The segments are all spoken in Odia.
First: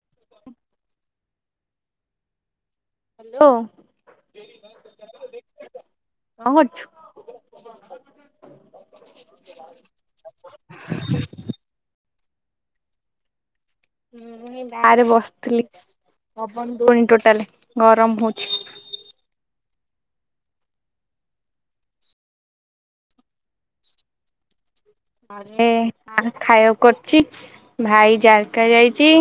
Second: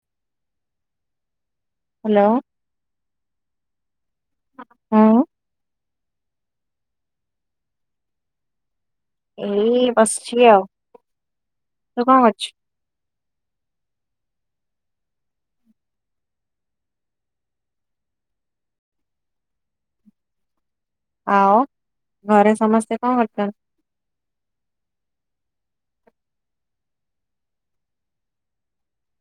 [inaudible] Hello hello. ହଁ କଣ କରଛୁ? ଏଇ ବସିଛି ଆଉ ତୁ କଣ କରୁ ଛୁ ହଁ ମୁ ଗାଁରେ ବସିଥିଲି ହବନ ଦଉନି ଟୋଟାଲ ଗରମ ହଉଛି। ଆଉ ଘରେ ସମସ୍ତେ କଣ କରଛନ୍ତି। ଆରେ ଖାଇବା କରୁଛି ଭାଇ ଜାରକା ଯାଇଛି।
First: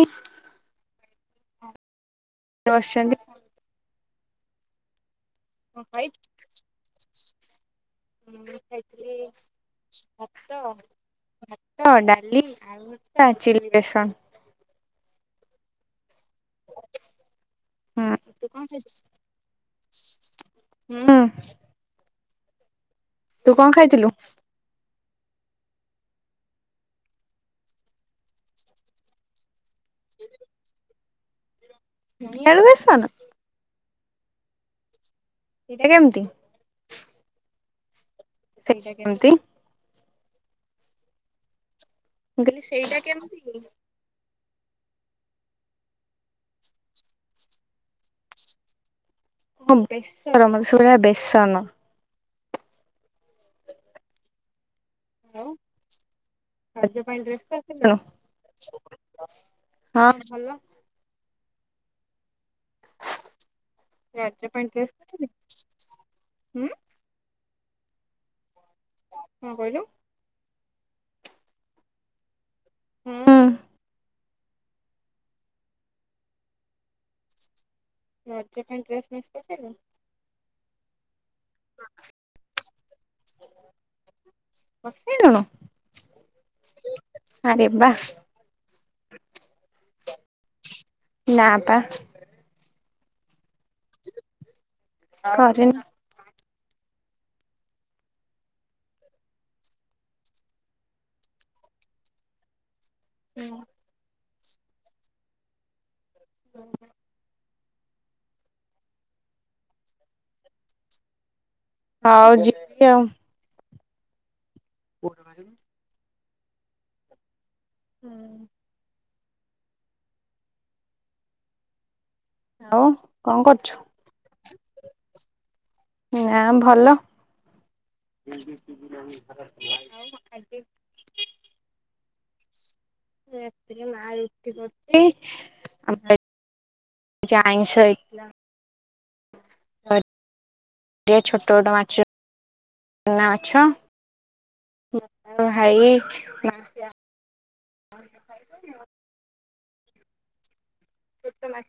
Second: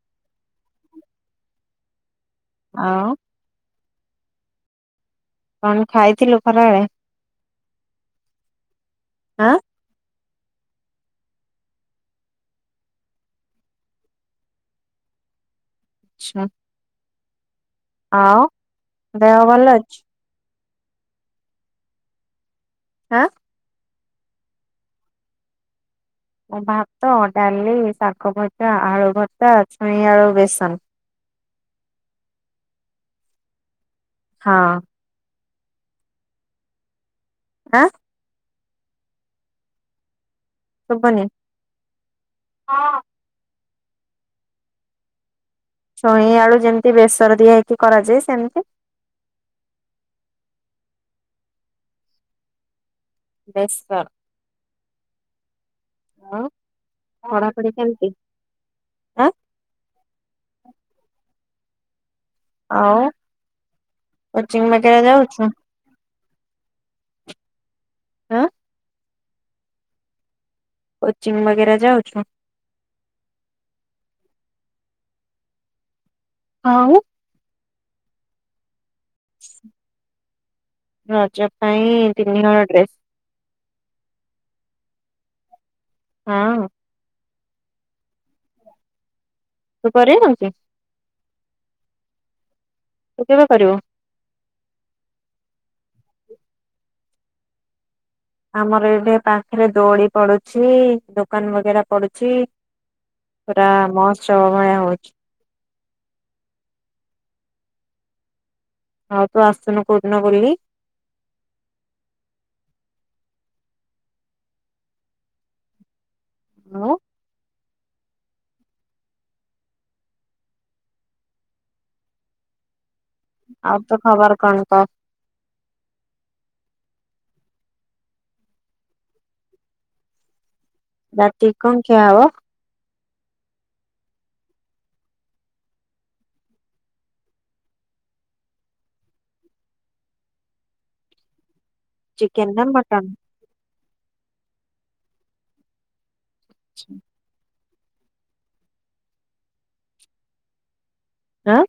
ଆଉ ଅସିଛନ୍ତି। କଣ ଖାଇଥିଲୁ ଖରାଡରେ ଆଁ ଡାଲି ମି ଚିଲି ରସନ ଆଛା, ଆଉ ଦେହ ଭଲ ଅଛି। ହଁ ଆଁ ତୁ କଣ ଖାଇଥିଲୁ? ଭାତ ଡାଲି ଶାଗ ଭଜା ଆଳୁ ଭଜା, ଛୁଇଁଆଳୁ ବେସନ ବେସନ ହଁ। ସେଇଟା କେମିତି? ଆ। ସେଇଟା କେମିତି? ସୁବୁନି। ମୁଁ କହିଲି ସେଇଟା କେମିତି? ଛୁଇଁ ଆଳୁ ଯେମିତି ବେସର ଦିଆ ହେଇକି କରାଯାଏ ସେମିତି। ହଁ ବେଶର ମତେ ସୁୁଭିଲା ବେଶନ। ବେସର । ପଢାପଢି କେମିତି ଆଁ [unintelligible] ଆଉ କୋଚିଂ ବଗେରା ଯାଉଛୁ। ହଁ। କଣ କହିଲୁ? କଚିଂ ବଗେରା ଯାଉଛୁ। ହୁଁ। ଆଉ। ରଜ ପାଇଁ ଡ୍ରେସ [unintelligible] ରଜ ପାଇଁ ତିନି ହଳ ଡ୍ରେସ୍। କିଣିଲୁଣୁ? ହଁ। ଆରେ ବା। ତୁ କରିନୁ କି? ନା ପା। ତୁ କେବେ କରିବ? କରି ନି। ଆମର ଏଠି ପାଖରେ ଦୋଡି ପଡୁଛି ଦୋକାନ ବଗେରା ପଡୁଛି। ପୁରା ମସ୍ତ ଚ ଭଳିଆ ହଉଛି। ହୁଁ। ଆଉ ତୁ ଆସୁନୁ କୋଉଦିନ ବୁଲି? ହଉ ଯିବି ଆଉ। କୋଉରା ମାରିବି? ଆଉ ହୁଁ। ଆଉ କଣ କରୁଛୁ? ଆଉ ତୋ ଖବର କଣ କହ। ନା [unintelligible] ରାତି କଣ ଖିଆ ହବ? ମା ରୁଟି କରିଚି ଆଇଁଷ ହେଇଥିଲା। ଛୋଟ ଛୋଟ ମାଛ। ଚିକେନ ନା ମଟନ୍ ଚୁନା ମାଛ ଭାଇ ହଛ ହ ଆଁ ଉତମ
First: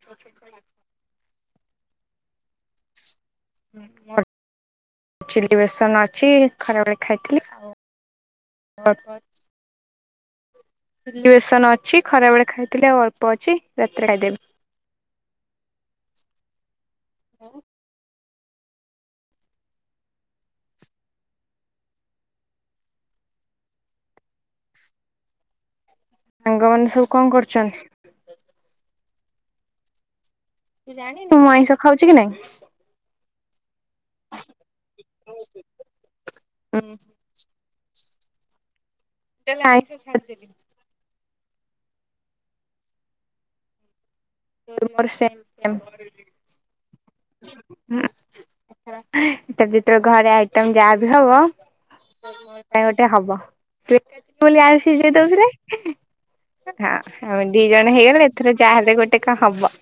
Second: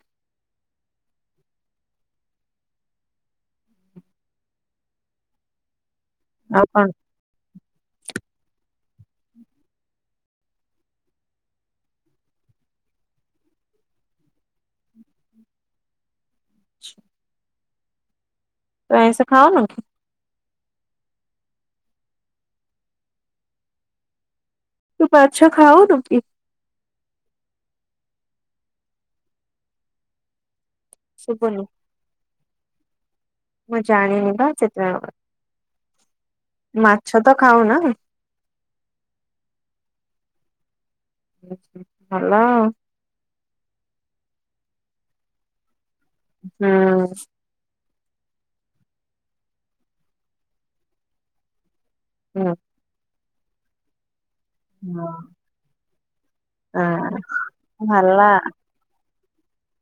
ଚ ବସ କିଛି ଆଉ କଣ ଖରାପଳେ ଖାଇଥିଲି ଆ ହ ହ ଅଛି ଖରା ବେଳେ ଖାଇଥିଲେ ଆଉ ଅଳ୍ପ ଅଛି ରାତିରେ ଖାଇଦେବି [inaudible] ତ ଏସ ଖାଅ ନ ତୁ ପାଚଛା ଖାଓ ନା ସାଙ୍ଗମାନୋନ ସବୁ କଣ କରୁଛନ୍ ଜାଣିନୁ ମୁଁ ଶୁଭୁନି ଆଇଁଷ ଖାଉଛି କି ନାଇଁ ମୁଁ ଜାଣିନି ବା ସେତେବେଳେ ମାଛ ତ ଖାାଉ ନା ତାଲେ ଆଇଛ ଛାଡ଼ ଦେଲି ନଲ ମର ସେ ହୁଁ ହଁ ତ ଯେତେବେଳେ ଘରେ ଆଇଟମ ଯାହାବ ହବ। ହୁଁ ହଁ ଗୋଟେ ହବ। ସେ ବୋଲି ଆସି ଯ ତରେ ହଁ ଆମ ଦି ଜଣ ଭଲ ହେଇଗଲେ ଆଉ ଏଥର ଯାହାଲେ ଗୋଟେ ଟେକା ହ୍ବା [inaudible] [inaudible]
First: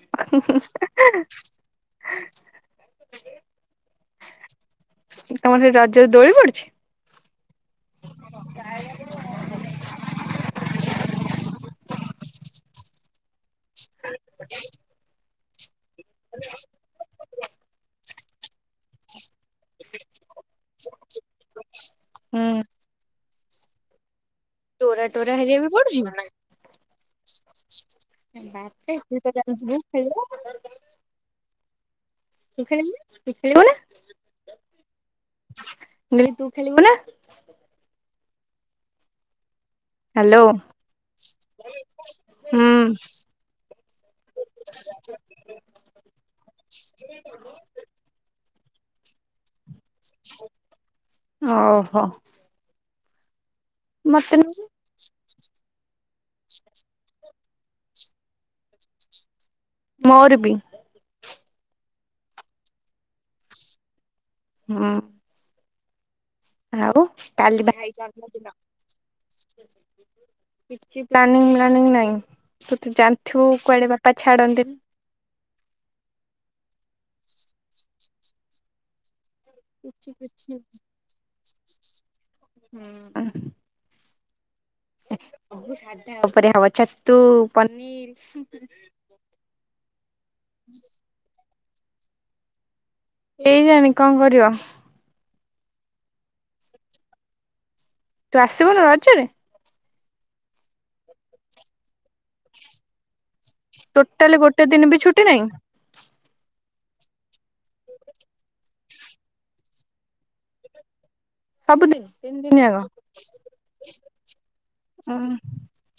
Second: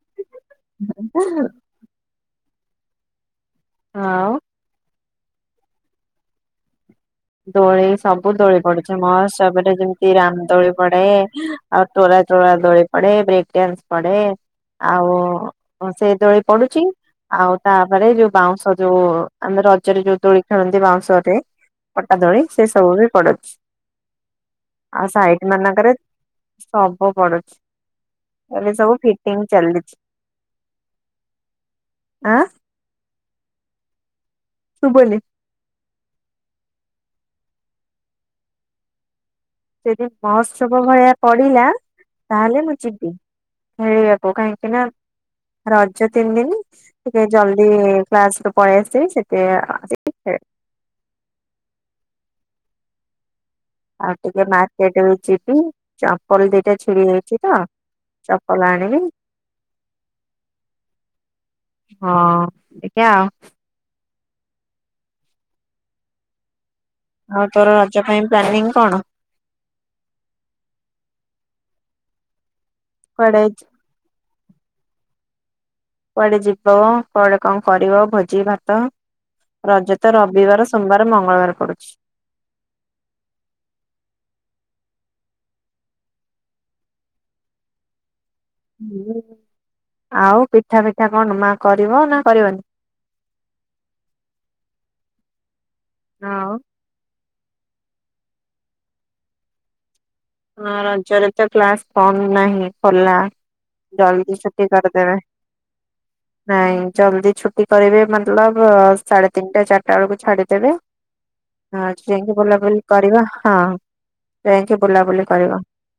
ଆଉ ଉ ତମର ସେ ରଜରେ ଦୋଳି ପଡୁଛି। ଦୋଳି ସବୁ ଦୋଳି ପଡୁଛି ମସ୍ତ ଏଟ ଯେମିତି ରାମ ଦୋଳି ପଡେ ଆଉ ଟୋଳା ଚୋଳା ଦୋଳି ପ ପଢ଼େ ବ୍ରେକ। ପଢ଼େ, ସେ ଦୋଳି ପଡୁଛି ଆଉ ତାପରେ ଯୋଉ ପାଉଁଶ। ଯୋଉ ଆମ ରଜରେ ଯୋଉ ଦୋଳି ଖେଳନ୍ତି ବାଉଁଶରେ ପଟା ଧୋଳି ହୁଁ ସେ ସବୁ ବି ପଡୁଛି। ଆଉ ସାଇଟ ମାନଙ୍କରେ ସବ ପଡୁଛି। ଏବେ ସବୁ ଖ ଫିଟିଙ୍ଗ ଚାଲିଛି ତୁ ଖେଳିବୁ, ଆଁ କିଛି [inaudible] ତୁ ବୋଲେ, ବ ତୁ ଖେଳିବୁ ନା? ଯଦି ହ୍ୟାଲୋ ମହୋତ୍ସବ ଭଳିଆ ପଡିଲା ତାହେଲେ ହୁଁ ମୁଁ ଯିବି ଖେଳିବାକୁ କାହିଁକି ନା ରଜ ତିନି ଦିନ ଟିକେ ଜଲଦି କ୍ଲାସ ରୁ ପଳେଇ ଆସିବି ସେଠ ଓହୋ, ଆଉ ମତେ ଟିକେ ନୁହଁ ମାର୍କେଟ ମୁଁ ଯିବି। ଚପଲ ଦିଟା ଛିଡି ମୋରବୀ ହଁ ଦେଖିବା ଆଉ ହଁ ଆଉ କାଲି ତୋର ଭାଇି ରଜ ପାଇଁ ପ୍ଲାନିଂ କଣ ନାଇଁ, ତୁ ତ କୁଆଡେ ଜାଣିଥିବୁ କୁଆଡେ ବାପା ଛାଡ଼ନ୍ତିିନି। କୁଆଡେ ଯିବ କୁଆଡେ କଣ କରିବ ଭୋଜି ଭାତ ରଜ ତ ରବିବାର ସୋମବାର ମଙ୍ଗଳବାର ପଡୁଛି। ସ ସାଧା ଉପରେ ହବ ଛତୁ ପନିର, ଆଉ ପିଠା ପିଠା କଣ ମା କରିବ ନା କରିବନି, କେଜାଣି କଣ କରିବ। ହଉ [inaudible] ହ ରଜରେ ତ କ୍ଲାସ କମ୍ ନାହିଁ ଖଲା ଟୋଟାଲି ଗୋଟେ ଦିନ ବି ଛୁଟି ନାହିଁ ନାଇଁ ଜଲ୍ଦି ଛୁଟି କରିବେ ମତଲବ ସାଢେ ତିନିଟା ଚାରିଟା ବେଳକୁ ଛାଡିଦେବେ। ହଁ ସବୁଦିନ ଯାଇକି ଦିନି ଯାକ ବୁଲାବୁଲି କରିବା ହଁ ଯାଇକି ବୁଲାବୁଲି।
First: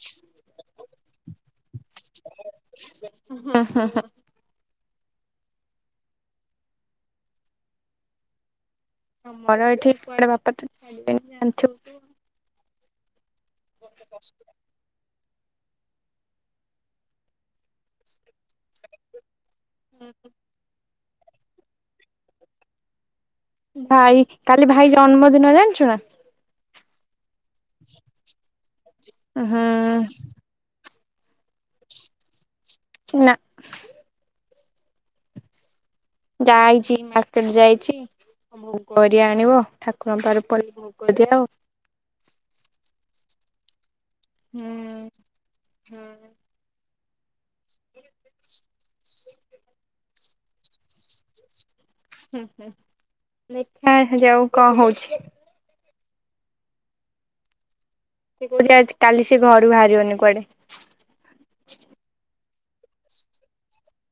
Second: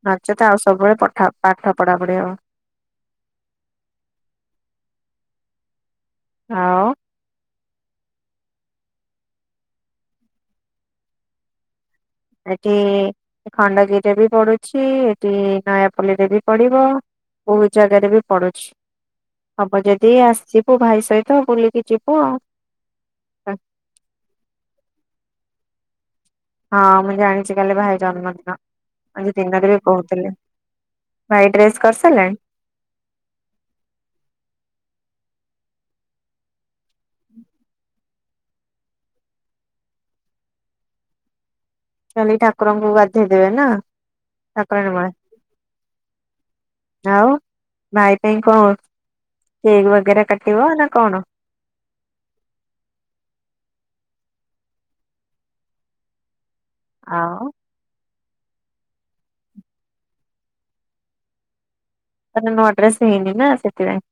ନଚେତ ଆଉ ସବୁବେଳେଠ ପାଠ ପଢା ପଢି ହବ। ହଁ ଆମର ଏଇଠି କୁଆଡେ ବାପା ତ ଛାଡିବେନି ଜାଣିଥିବୁ ତୁ ଆଉ ଏଠି ଖଣ୍ଡଗିରି ରେ ବି ପଡୁଛି। ସେ ନୟାପଲ୍ଲୀ ରେ ବି ପଡିବ ବହୁତ ଜାଗାରେ ବି ପଡୁଛି। ହବ ଯଦି ଆସିବୁ ଭାଇ ସହିତ ତ ବୁଲିକି ଜିବୁ ଆଉ ଭାଇ କାଲି ଭାଇ ଜନ୍ମଦିନ ଜାଣିଚୁ ନା [unintelligible] ହଁ ମୁଁ ଜାଣିଚି କାଲି ଭାଇ ଜନ୍ମଦିନ । ଆଜି ତିନିଟା ହୁଁ ଦେବେ କହୁଥିଲେ । ଭାଇ ଡ୍ରେସ୍ କରିସାରିଲାଣି? କି ନା ଯାଇଚି ମାର୍କେଟ ଯାଇଚି ଭୋଗ ହରିଆ ଆଣିବ । ଠାକୁରଙ୍କ ପାଖରେ ଇ ପ୍ରଥମେ ଭୋଗ ଦିଆହେବ । ଖାଲି ଠାକୁରଙ୍କୁ ଗାଧୋଇ ଦେବେ ନା । ହୁଁ ହୁଁ ଆଉ ଭାଇ ପାଇଁ କଣ କେକ୍ ବଗେରା କାଟି ହେବ ନା କଣ ହୁଁ ହୁଁ ଦେଖା ଯାଉ କଣ ହେଉଚି ହଁ ସେ କହୁଚି କାଲି ସେ ଘରୁ ବାହାରିବନି କୁଆଡେ ତା ନୂଆ ଡ୍ରେସ୍ ହେଇନି ନା ସେଥିପାଇଁ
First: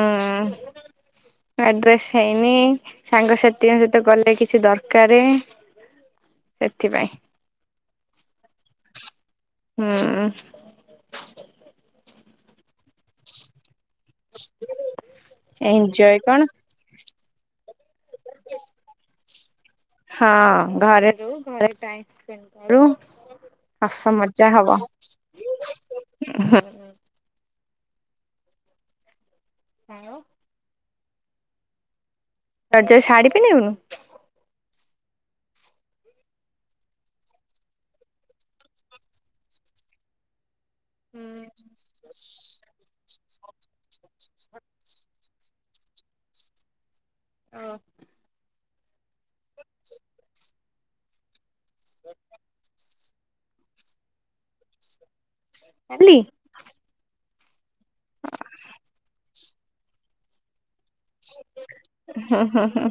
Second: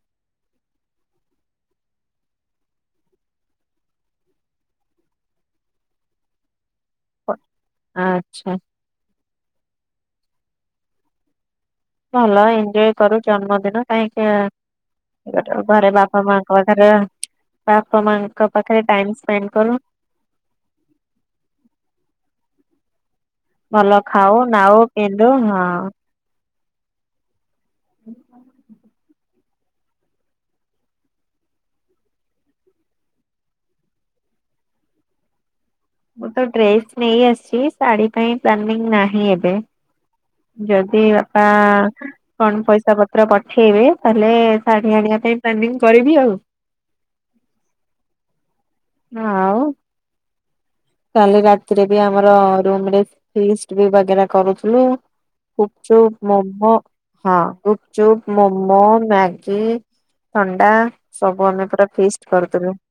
ହଁ ନୂଆ ଡ୍ରେସ୍ ହେଇନି ସାଙ୍ଗସାଥିଙ୍କ ସହିତ ଗଲେ କିଛି ଦରକାର ସେଥିପାଇଁ ଆଚ୍ଛା ହୁଁ ଭଲ ଏଞ୍ଜୟ କରୁ ଜନ୍ମଦିନ କାହିଁକି ଗୋଟେ ଘରେ ଏଞ୍ଜୟ ବାପା କଣ? ମାଙ୍କ ପାଖରେ ବାପ ମାଙ୍କ ପାଖରେ ଟାଇମ ସ୍ପେଣ୍ଡ କର ହଁ ସ୍ପେଣ୍ଡ୍ କରୁ ଭଲ ହସ ଖାଉ ମଜା ହବ ନାଉ ପିନ୍ଧୁ ହଁ ହୁଁ ହଁ ଆଉ ତୁ ଆଜି ଆଉ ଶାଢୀ ପିନ୍ଧିବୁନୁ ମୁଁ ତ ଡ୍ରେସ୍ ନେଇ ଆସିଚି ଶାଢ଼ୀ ପାଇଁ ପ୍ଲାନିଗ୍ ନାହିଁ ଏବେ ଯଦି ବାପା କଣ ପଇସା ପତ୍ର ପ ପଠେଇବେ ତାହେଲେ ଶାଢ଼ୀ ଆଣିବା ପାଇଁ ପ୍ଲାନିଗ୍ କରିବି ଆଉ ଓ। ହଁ ଆଉ କାଲି ରାତି। ସେଥିରେ ବି ଆମର ରୁମରେ। ଫିଷ୍ଟ ବି ବଗେରା କରୁଥିଲୁ। ଖାଲି ପୁପଚୁପ ମୋମ। ହଁ ଗୁପଚୁପ ମୋମୋ ମ୍ୟାଗି ଥଣ୍ଡା। ସବୁ ଆମେ ପା ଫିଷ୍ଟ ହୁଁ କରିଥିଲୁ। ହୁଁ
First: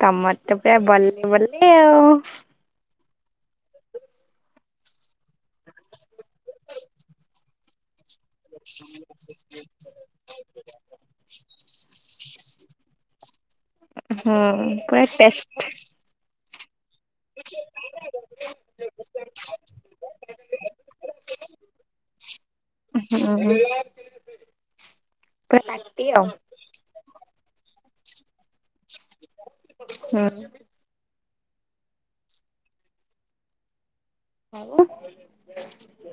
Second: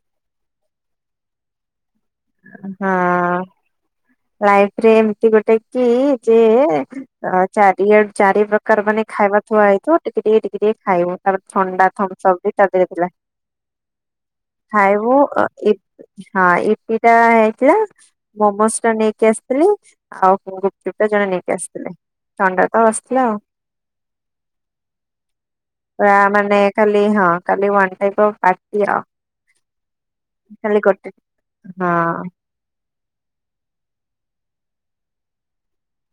ତମର ତ ପୁରା ବଲେେଇ ବଲେ ଆଉ। ହଁ। ଲାଇଫରେ ଏମିତି ଗୋଟେ କି ଯେ ଚାରିଆଡ। ଚାରି ପ୍ରକାର ମାନେ ଖାଇବା ଥୁଆ ହେଇଥିବ ଟିକେ ଟିକେ ଟିକେ ଟିକେ ଖାଇବୁ ତାପରେ ଥଣ୍ଡା ଥମ ସବ ବି ତା ଦେହରେ ଥିଲା ହୁଁ ପୁରା ଖାଇବୁ। ଟେଷ୍ଟ ହଁ ଏଇ। ହେଇଥିଲା ମୋମୋ ଟା ନେଇକି ଆସିଥିଲି ଆଉ ଗୁପଚୁପ୍ଟା ଜଣେ ନେଇକି ଆସିଥିଲେ ଥଣ୍ଡା ତ ଆସିଥିଲା ଆଉ ହୁଁ ପୁରା ପାଟି ପ ଆଉ ମାନେ ଖାଲି ହଁାଲି ଆାେ। ହୁଁ ହଁ। ହ।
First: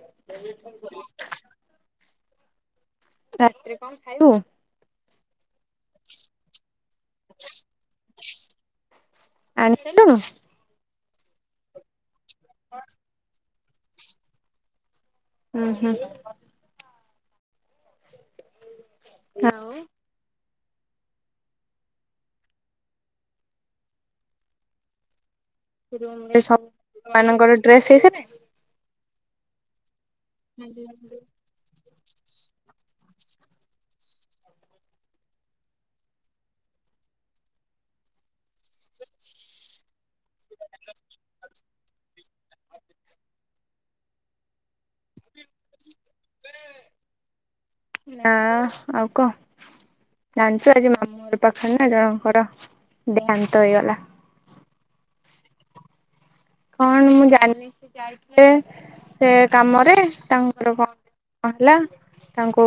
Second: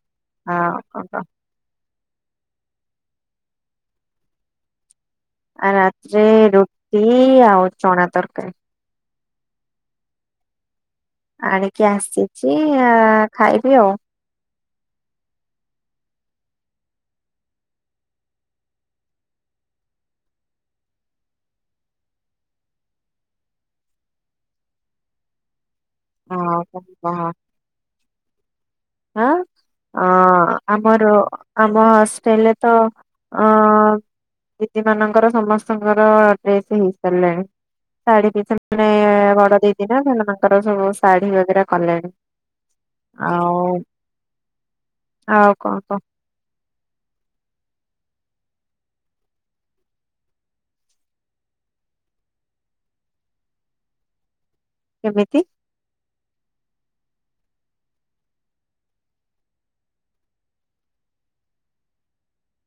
ଆଉ କଣ କହ [inaudible] ରାତି ରେ କଣ ଖାଇଲ। ଆ ରାତିରେ ରୁଟି ଆଉ ଚଣା ତରକାରୀ। ଆଣି ସାରିଲୁଣୁ ଆଣିକି ଆସିଚ। ଅଛି ଖାଇବି ଆଉ। ହୁଁ ହୁଁ। ହଉଁ। ହଁ କଣ ମାନଙ୍କର ଡ୍ରେସ ହେଇ। ହଁ। ଅ ଆମର ଆମ। ଲେ ତ ଅ ଦିଦି ମାନଙ୍କର ସମସ୍ତଙ୍କର ଡ୍ରେସ ହେଇସାରିଲଣି ଶାଢୀ ପ। ମାନେ ବଡ ଦେଇ। ନା ସେ ତାଙ୍କର ସବୁ ଶାଢୀ ବଗେରା କଲେଣି ଆଉ। ହଉ କହ କହ। ନା ଆଉ କଣ ଜାଣିଛୁ ଆଜି ମାମୁଁ ପାଖରେ ନା ଜଣଙ୍କର ଦେହାନ୍ତ ହେଇଗଲା। କେମିତି। କଣ ମୁଁ ଜାଣିନି ସେ ଯାଇଥିଲେ ସେ କାମରେ ତାଙ୍କର କଣ କଣ ହେଲା ତାଙ୍କୁ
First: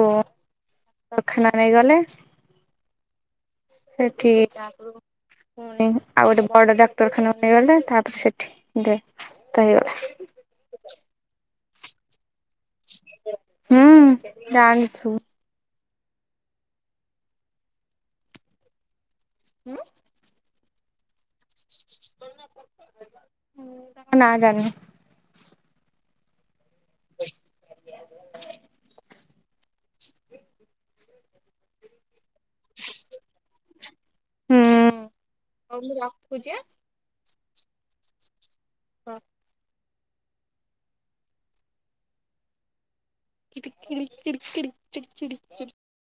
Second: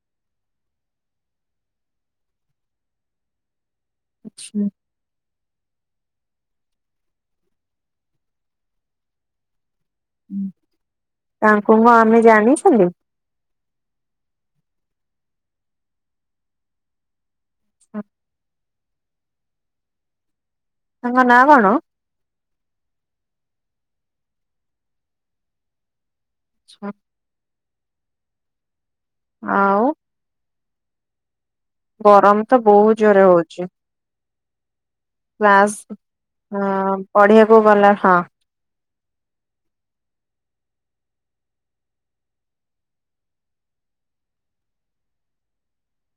ଦଖାନ ନେଇଗଲେ। ସେ ଠିକଠା। ପୁଣି ଆଉ ଗୋଟେ ବଡ ଡାକ୍ତରଖାନା ନେଇଗଲେ ତାପରେ ସେଠି ଦେ ତ ହେଇଗଲା। ତାଙ୍କୁ ମୁ ଆମେ ଜାଣିଛନ୍ତିୁ। ହୁଁ ଜାନୁଚୁ। ହଁ ହଁ ହଙ୍ଗ ନା ବାଣୋ ନାଁ ଜେ ଛଁ [inaudible] ହଉ ଗରମ ତ ବହୁତ ଜୋରେ ହଉଛି ହୁଁ କ୍ଲାସ ପଢେଇ ଗୋ ବାଲା ହଁ ହଁ କି ଚ ଚ